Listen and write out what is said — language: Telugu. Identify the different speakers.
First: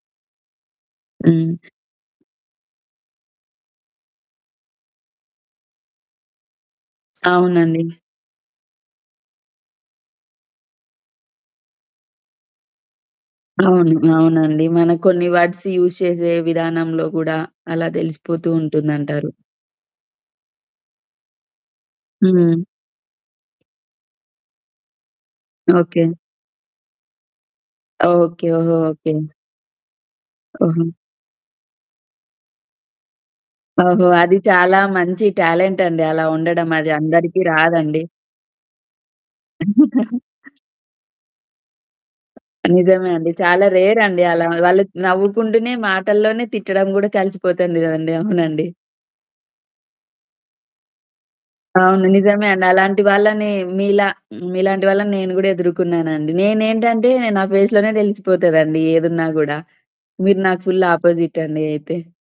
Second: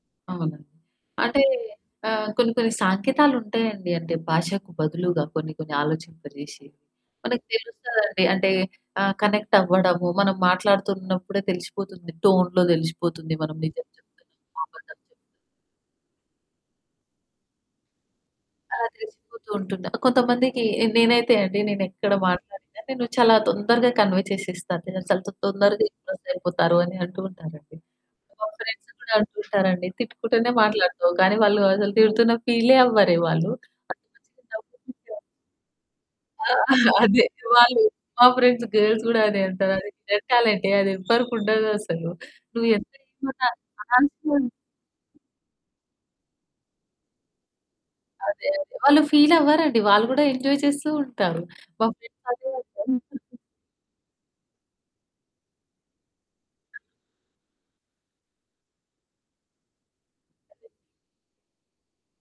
Speaker 1: అవును. అంటే
Speaker 2: హ్మ్.
Speaker 1: ఆహ్, కొన్ని, కొన్ని సాంకేతాలుంటాయండి. అంటే భాషకు బదులుగా కొన్ని, కొన్ని ఆలోచింప జేసి. మనకు
Speaker 2: అవునండి.
Speaker 1: తెలుస్తదండి. అంటే ఆహ్, కనెక్ట్ అవ్వడము, మనం మాట్లాడుతున్నప్పుడే తెలిసిపోతుంది, టోన్‌లో తెలిసిపోతుంది. మనం నిజం
Speaker 2: అవును.
Speaker 1: చెప్తున్నామా?
Speaker 2: అవునండి.
Speaker 1: అబద్దం
Speaker 2: మన
Speaker 1: చెప్తున్నామా?
Speaker 2: కొన్ని వర్డ్స్ యూజ్ చేసే విధానంలో కూడా, అలా తెలిసిపోతూ
Speaker 1: ఆ!
Speaker 2: ఉంటుందంటారు.
Speaker 1: తెలిసిపోతూంటుంది. కొంతమందికి నేనైతే అండి, నేనెక్కడ
Speaker 2: హ్మ్.
Speaker 1: మాట్లాడినా నేను చాలా తొందరగా కన్వే చేసేస్తాను. నేనసలు తొందరగా
Speaker 2: ఓకె.
Speaker 1: ఇంప్రెస్ అయిపోతారని అంటూ ఉంటారండి. మా
Speaker 2: ఓకె. ఓహో!
Speaker 1: Friends
Speaker 2: okay.
Speaker 1: కూడా అంటూ ఉంటారండి, "తిట్టుకుంటూనే
Speaker 2: ఆహా!
Speaker 1: మాట్లాడుతావు కానీ, వాళ్ళు అసలు తిడుతున్న ఫీలే అవ్వరే వాళ్ళు. ఒక్క
Speaker 2: ఓహో! అది
Speaker 1: చిన్న డౌట్"
Speaker 2: చాలా
Speaker 1: [unintelligible]
Speaker 2: మంచి టాలెంట్ అండి అలా
Speaker 1: ఆ!
Speaker 2: ఉండడం. అది
Speaker 1: అదే
Speaker 2: అందరికి
Speaker 1: వాళ్ళు
Speaker 2: రాదండి!
Speaker 1: మా ఫ్రెండ్స్ గర్ల్స్ కూడా అదే అంటారు. అది వెతకాలంటే అదెవ్వరికుండదసలు నువ్వు ఎంత
Speaker 2: నిజమే అండి.
Speaker 1: ఏమన్నా
Speaker 2: చాలా రేర్ అండి! అలా
Speaker 1: ఆన్సర్
Speaker 2: వాళ్ళు నవ్వుకుంటూనే, మాటల్లోనే, తిట్టడం కూడా కలిసిపోతుంది కదండీ!
Speaker 1: అదే,
Speaker 2: అవునండి.
Speaker 1: అదే. వాళ్ళు ఫీల్ అవ్వరండి. వాళ్ళు కూడా ఎంజాయ్ చేస్తూ ఉంటారు. మా
Speaker 2: అవును.
Speaker 1: ఫ్రెండ్స్
Speaker 2: నిజమే
Speaker 1: అదే
Speaker 2: అండి.
Speaker 1: అంటారు.
Speaker 2: అలాంటి వాళ్ళని మీలా, మీలాంటి వాళ్ళని నేను కూడా ఎదుర్కున్నానండి. నేనేంటంటే, నా ఫేస్‌ లోనే తెలిసిపోతదండి ఏదున్నా గూడా. మీరు నాకు ఫుల్ ఆపోజిట్ అండి అయితే.